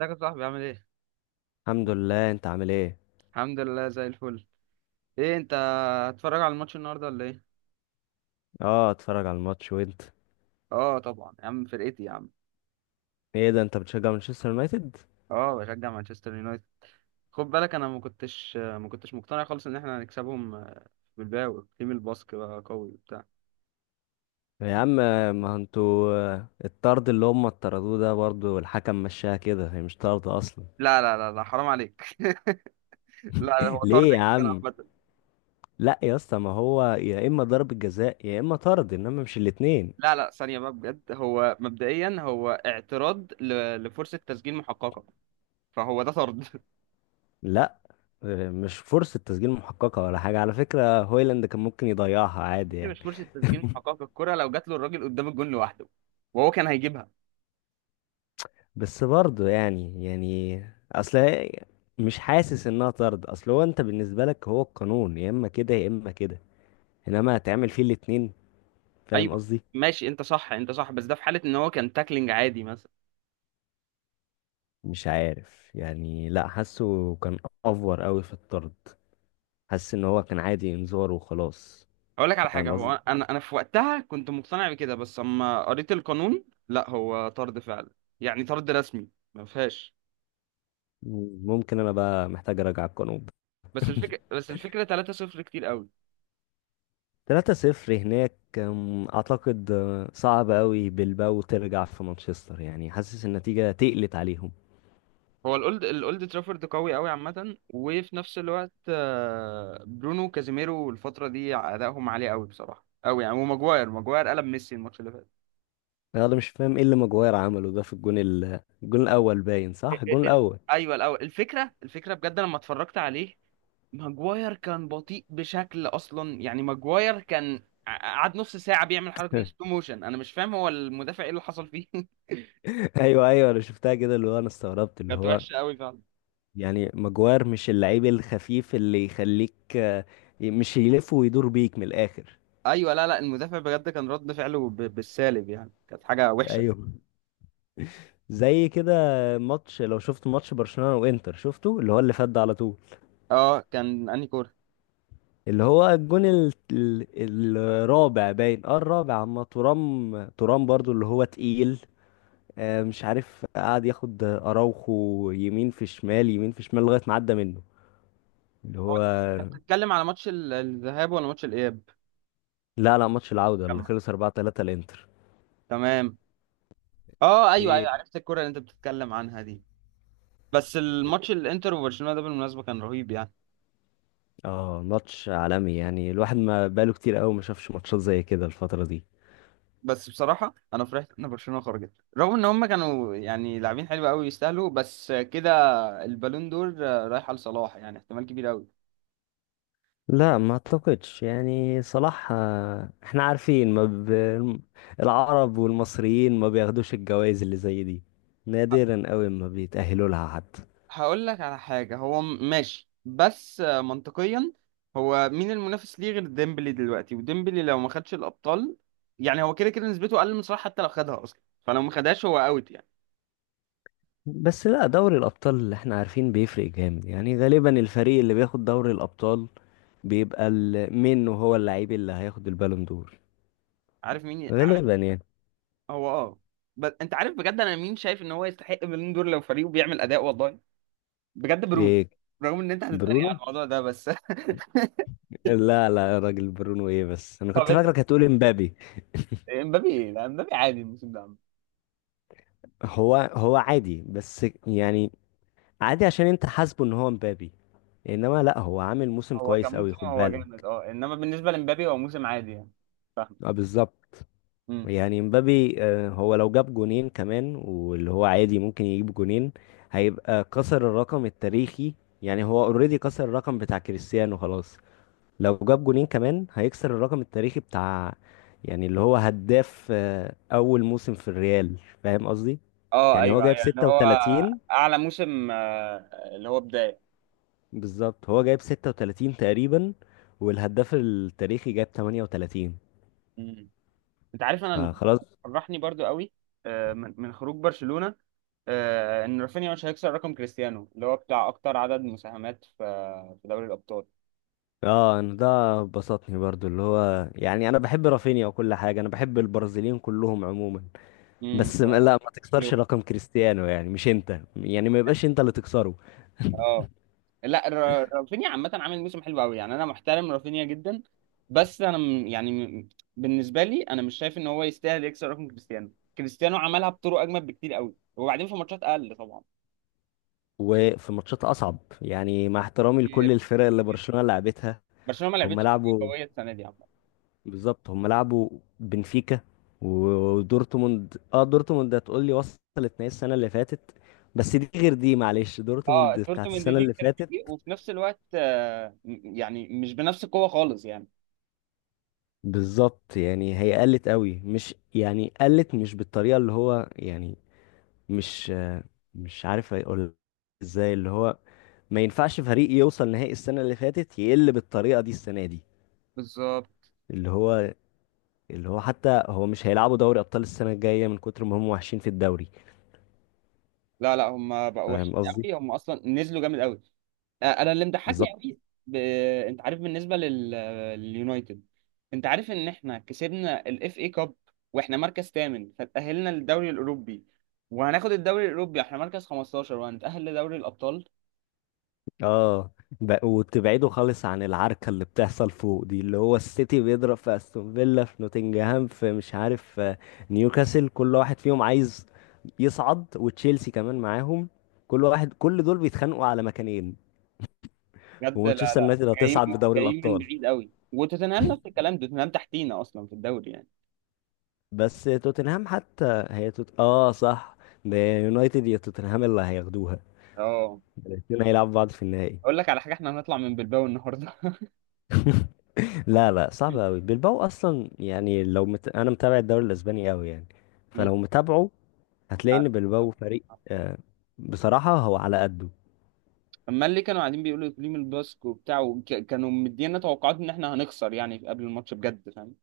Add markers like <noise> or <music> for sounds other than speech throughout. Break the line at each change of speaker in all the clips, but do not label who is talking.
ازيك يا صاحبي عامل ايه؟
الحمد لله. انت عامل ايه؟
الحمد لله زي الفل. ايه انت، هتتفرج على الماتش النهارده ولا ايه؟
اه، اتفرج على الماتش. وانت؟
اه طبعا يا عم، فرقتي يا عم.
ايه ده، انت بتشجع مانشستر يونايتد؟
اه بشجع مانشستر يونايتد. خد بالك انا ما كنتش مقتنع خالص ان احنا هنكسبهم. بالباو تيم الباسك بقى قوي وبتاع.
يا عم، ما انتوا الطرد اللي هم طردوه ده برضو الحكم مشاها كده، هي مش طرد اصلا.
لا لا لا لا، حرام عليك. <laughs> لا
<laughs>
هو طرد
ليه يا
جدا
عم؟
عامة.
لا يا اسطى، ما هو يا اما ضربة جزاء يا اما طرد، انما مش الاتنين.
لا لا، ثانية بقى بجد، هو مبدئيا هو اعتراض لفرصة تسجيل محققة، فهو ده طرد. <laughs>
لا، مش فرصة تسجيل محققة ولا حاجة على فكرة، هويلاند كان ممكن يضيعها عادي
دي
يعني.
مش فرصة تسجيل
<laughs>
محققة، الكرة لو جات له الراجل قدام الجون لوحده وهو كان هيجيبها.
بس برضه يعني يعني، اصل هي- مش حاسس انها طرد. اصل هو انت بالنسبه لك هو القانون يا اما كده يا اما كده، انما هتعمل فيه الاتنين. فاهم
ايوه
قصدي؟
ماشي، انت صح انت صح، بس ده في حاله ان هو كان تاكلينج عادي مثلا.
مش عارف يعني، لا حاسه كان افور قوي في الطرد، حاسس ان هو كان عادي انذار وخلاص.
اقول لك على حاجه،
فاهم قصدي؟
هو انا في وقتها كنت مقتنع بكده، بس اما قريت القانون لا هو طرد فعلا، يعني طرد رسمي، ما فيهاش.
ممكن انا بقى محتاج اراجع القانون.
بس
<laughs>
الفكره بس الفكره 3-0 كتير قوي.
3-0 هناك اعتقد صعب قوي بلباو ترجع في مانشستر، يعني حاسس النتيجه تقلت عليهم.
هو الاولد ترافورد قوي قوي عامه، وفي نفس الوقت برونو كازيميرو الفتره دي ادائهم عالي قوي بصراحه قوي يعني، وماجواير ماجواير قلب ميسي الماتش اللي فات.
انا مش فاهم ايه اللي ماجواير عمله ده في الجون الجون الاول، باين صح الجون
ال... ال...
الاول.
ايوه الاول، الفكره بجد لما اتفرجت عليه، ماجواير كان بطيء بشكل اصلا يعني. ماجواير كان قعد نص ساعه بيعمل حركه دي سلو
<laughs>
موشن، انا مش فاهم هو المدافع ايه اللي حصل فيه. <laughs>
ايوه ايوه، انا شفتها كده اللي هو، انا استغربت اللي
كانت
هو
وحشه قوي فعلا.
يعني. ماجواير مش اللعيب الخفيف اللي يخليك، مش يلف ويدور بيك من الاخر.
ايوه لا لا، المدافع بجد كان رد فعله بالسالب يعني، كانت حاجه وحشه.
ايوه، زي كده ماتش، لو شفت ماتش برشلونة وانتر شفته، اللي هو اللي فات ده على طول.
اه كان انهي كوره.
اللي هو الجون الرابع، باين اه الرابع، اما ترام ترام برضو اللي هو تقيل. مش عارف، قعد ياخد اراوخو يمين في شمال يمين في شمال لغايه ما عدى منه. اللي
هو
هو،
انت بتتكلم على ماتش الذهاب ولا ماتش الاياب؟
لا لا ماتش العوده اللي
جمع.
خلص 4-3 الانتر.
تمام. اه ايوه ايوه،
ايه؟
عرفت الكوره اللي انت بتتكلم عنها دي. بس الماتش الانتر وبرشلونه ده بالمناسبه كان رهيب يعني.
اه ماتش عالمي يعني، الواحد ما بقاله كتير قوي ما شافش ماتشات زي كده الفتره دي.
بس بصراحة أنا فرحت إن برشلونة خرجت، رغم إن هما كانوا يعني لاعبين حلو أوي، يستاهلوا بس كده. البالون دور رايح لصلاح، يعني احتمال كبير أوي.
لا ما اعتقدش يعني، صلاح، احنا عارفين ما ب... العرب والمصريين ما بياخدوش الجوائز اللي زي دي، نادرا قوي ما بيتأهلوا لها حد.
هقول لك على حاجة، هو ماشي بس منطقيا، هو مين المنافس ليه غير ديمبلي دلوقتي؟ وديمبلي لو ما خدش الأبطال يعني هو كده كده نسبته أقل من صلاح، حتى لو خدها أصلا، فلو ما خدهاش هو أوت يعني.
بس لا، دوري الأبطال اللي احنا عارفين بيفرق جامد يعني، غالبا الفريق اللي بياخد دوري الأبطال بيبقى منه هو اللعيب اللي هياخد البالون دور.
عارف مين عارف.
غالبا يعني.
هو أه. بس أنت عارف بجد، أنا مين شايف إن هو يستحق البالون دور لو فريقه بيعمل أداء؟ والله بجد برونو.
إيه؟
رغم ان انت هتتريق على
برونو؟
الموضوع ده بس. <laughs>
لا لا يا راجل، برونو ايه بس، انا
طب
كنت
انت،
فاكرك هتقول امبابي.
امبابي؟ لا امبابي عادي الموسم ده عامة.
هو هو عادي بس يعني، عادي عشان انت حاسبه ان هو امبابي، انما لا هو عامل موسم
هو كان
كويس قوي،
موسم
خد
هو جامد
بالك.
اه، انما بالنسبه لامبابي هو موسم عادي يعني، فاهم.
اه بالظبط.
امم.
يعني مبابي، هو لو جاب جونين كمان واللي هو عادي ممكن يجيب جونين، هيبقى كسر الرقم التاريخي. يعني هو اوريدي كسر الرقم بتاع كريستيانو خلاص. لو جاب جونين كمان هيكسر الرقم التاريخي بتاع، يعني اللي هو هداف اول موسم في الريال. فاهم قصدي؟
اه
يعني هو
ايوه
جايب
ايوه، اللي هو
36.
اعلى موسم اللي هو بدايه.
بالظبط هو جايب 36 تقريبا، والهداف التاريخي جايب 38،
امم. انت عارف انا اللي
فخلاص.
فرحني برضو قوي من خروج برشلونه، ان رافينيا مش هيكسر رقم كريستيانو اللي هو بتاع اكتر عدد مساهمات في دوري الابطال.
اه انا ده بسطني برضو، اللي هو يعني انا بحب رافينيا وكل حاجه، انا بحب البرازيليين كلهم عموما.
امم.
بس لا ما تكسرش رقم كريستيانو، يعني مش انت يعني، ما يبقاش انت اللي تكسره.
اه لا، رافينيا عامة عامل موسم حلو قوي يعني، انا محترم رافينيا جدا. بس انا يعني بالنسبة لي انا مش شايف ان هو يستاهل يكسر رقم كريستيانو. كريستيانو عملها بطرق اجمد بكتير قوي، وبعدين في ماتشات اقل طبعا.
وفي ماتشات اصعب يعني، مع احترامي لكل
كتير
الفرق اللي
كتير.
برشلونه لعبتها.
برشلونة ما
هم
لعبتش كتير
لعبوا،
قوية السنة دي عامة.
بالظبط هم لعبوا بنفيكا و- ودورتموند. اه دورتموند هتقول لي وصلت نهائي السنه اللي فاتت، بس دي غير دي، معلش، دورتموند
اه
بتاعت
دورتموند
السنه
دي
اللي
كتير
فاتت.
فيه، وفي نفس الوقت يعني مش بنفس القوة خالص يعني.
بالظبط يعني هي قلت قوي، مش يعني قلت مش بالطريقة اللي هو يعني. مش مش عارف اقول ازاي اللي هو، ما ينفعش فريق يوصل نهائي السنة اللي فاتت يقل بالطريقة دي السنة دي.
بالظبط.
اللي هو، اللي هو حتى هو مش هيلعبوا دوري أبطال السنة الجاية من كتر ما هم وحشين في الدوري.
لا لا، هم بقوا وحشين
فاهم قصدي؟
قوي، هم اصلا نزلوا جامد قوي. انا اللي مضحكني
بالظبط.
قوي ب... انت عارف بالنسبه لليونايتد. انت عارف ان احنا كسبنا الاف اي كاب، واحنا مركز ثامن فتأهلنا للدوري الاوروبي، وهناخد الدوري الاوروبي احنا مركز 15 وهنتأهل لدوري الابطال.
اه وتبعده خالص عن العركة اللي بتحصل فوق دي، اللي هو السيتي بيضرب في استون فيلا، في نوتنجهام، في مش عارف، في نيوكاسل. كل واحد فيهم عايز يصعد وتشيلسي كمان معاهم، كل واحد كل دول بيتخانقوا على مكانين.
بجد، لا
ومانشستر
لا،
يونايتد هتصعد
جايين
بدوري
جايين من
الأبطال.
بعيد قوي، وتوتنهام نفس الكلام، توتنهام تحتينا اصلا في الدوري يعني.
بس توتنهام حتى هي اه صح، ده يونايتد يا توتنهام اللي هياخدوها.
اه
الاتنين هيلعبوا بعض في النهائي.
اقول لك على حاجه، احنا هنطلع من بلباو النهارده.
لا لا صعب قوي
<laughs>
بلباو اصلا يعني، لو انا متابع الدوري الاسباني قوي يعني.
مم.
فلو متابعه، هتلاقي ان
عارف.
بلباو فريق، بصراحة هو على قده.
اما اللي كانوا قاعدين بيقولوا اقليم الباسك وبتاع كانوا مدينا توقعات ان احنا هنخسر يعني قبل الماتش بجد، فاهم.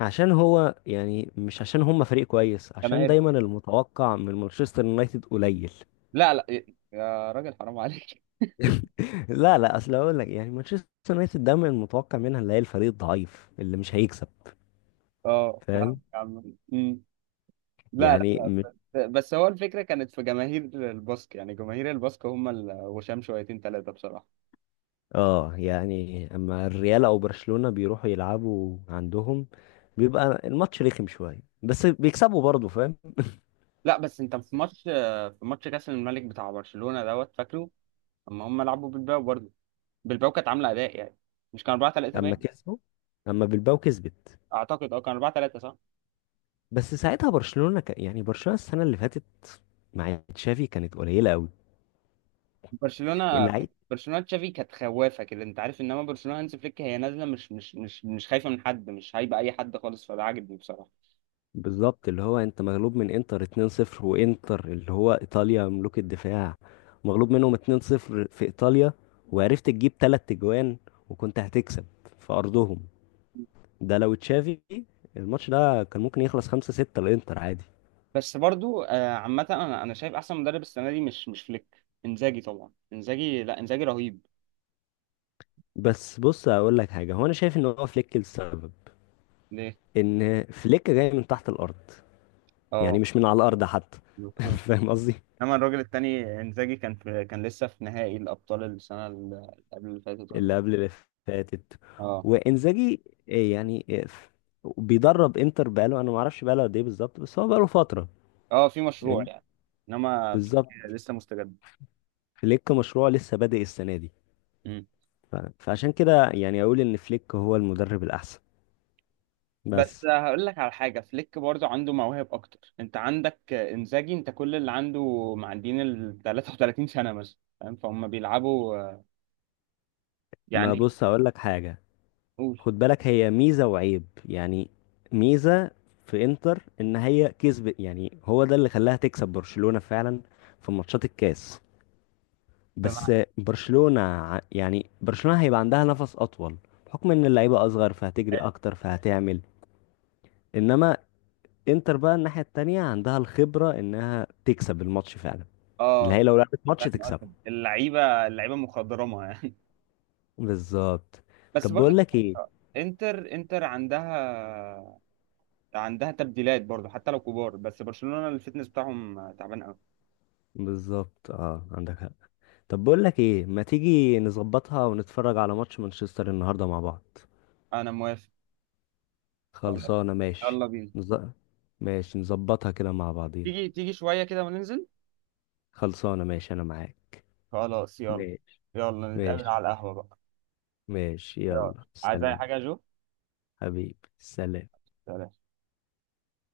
عشان هو يعني، مش عشان هم فريق كويس، عشان
جماهيرهم،
دايما المتوقع من مانشستر يونايتد قليل.
لا لا إيه، يا راجل حرام عليك. <laughs>
<laughs> لا لا، اصل اقول لك يعني مانشستر يونايتد دايما المتوقع منها اللي هي الفريق الضعيف اللي مش هيكسب.
اه فاهم
فاهم
يا عم. أمم. لا
يعني؟
لا، بس هو الفكره كانت في جماهير الباسك، يعني جماهير الباسك هم الغشام شويتين ثلاثه بصراحه.
اه، يعني اما الريال او برشلونة بيروحوا يلعبوا عندهم، بيبقى الماتش رخم شوية بس بيكسبوا برضه. فاهم؟
لا بس انت في ماتش كاس الملك بتاع برشلونه دوت، فاكره؟ اما هم لعبوا بالباو برضه، بالباو كانت عامله اداء يعني، مش كان 4-3
اما
باين؟
كسبوا، اما بالباو كسبت.
اعتقد اه كان 4-3 صح.
بس ساعتها برشلونة يعني برشلونة السنة اللي فاتت مع تشافي كانت قليلة قوي.
برشلونه،
اللعيب.
برشلونه تشافي كانت خوافه كده انت عارف، انما برشلونه هانز فليك هي نازله مش خايفه من حد، مش هايبه اي حد خالص، فده عاجبني بصراحه.
بالظبط اللي هو انت مغلوب من انتر 2-0، وانتر اللي هو ايطاليا ملوك الدفاع، مغلوب منهم 2-0 في ايطاليا، وعرفت تجيب تلات تجوان وكنت هتكسب في ارضهم. ده لو تشافي، الماتش ده كان ممكن يخلص 5-6 للانتر عادي.
بس برضو عامه انا شايف احسن مدرب السنه دي مش فليك، انزاجي طبعا، انزاجي، لا انزاجي رهيب.
بس بص اقول لك حاجه، هو انا شايف ان هو فليك السبب.
ليه؟
ان فليك جاي من تحت الارض، يعني
اه
مش من على الارض حتى.
مفهوم.
<laughs> فاهم قصدي؟
انما الراجل التاني انزاجي كان في كان لسه في نهائي الابطال السنه اللي قبل اللي فاتت، ولا؟
اللي قبل اللي فاتت.
اه
وانزاجي، إيه يعني إيه بيدرب انتر بقاله، انا ما اعرفش بقاله قد ايه بالظبط، بس هو بقاله فتره.
اه في مشروع
ال-
يعني، انما فليك
بالظبط،
لسه مستجد.
فليك مشروع لسه بادئ السنه دي. فعشان كده يعني اقول ان فليك هو المدرب الاحسن.
بس
بس
هقول لك على حاجة، فليك برضه عنده مواهب أكتر. أنت عندك إنزاجي، أنت كل اللي عنده معديين ال 33 سنة مثلا، فاهم، فهم بيلعبوا
ما
يعني.
بص اقول لك حاجه،
قول.
خد بالك هي ميزة وعيب يعني. ميزة في انتر ان هي كسبت، يعني هو ده اللي خلاها تكسب برشلونة فعلا في ماتشات الكاس. بس
سمعت.
برشلونة يعني برشلونة هيبقى عندها نفس اطول، بحكم ان اللعيبة اصغر فهتجري اكتر فهتعمل. انما انتر بقى الناحية التانية عندها الخبرة انها تكسب الماتش فعلا، اللي
اه
هي لو لعبت ماتش
فاهم
تكسبه.
قصدك، اللعيبة اللعيبة مخضرمة يعني.
بالظبط.
<laughs> بس
طب بقول
برضه
لك ايه؟
انتر عندها تبديلات برضه، حتى لو كبار، بس برشلونة الفتنس بتاعهم تعبان قوي.
بالظبط. اه عندك حق. طب بقول لك ايه، ما تيجي نظبطها ونتفرج على ماتش مانشستر النهارده مع بعض.
أنا موافق. خلاص
خلصانه ماشي.
يلا بينا.
نز... ماشي نظبطها كده مع بعضينا.
تيجي تيجي شوية كده وننزل.
خلصانه ماشي، انا معاك.
خلاص يلا.
ماشي.
يلا نتقابل
ماشي
على القهوة بقى.
ماشي،
يلا.
يلا
عايز اي
سلام.
حاجه يا جو؟
حبيبي سلام.
سلام.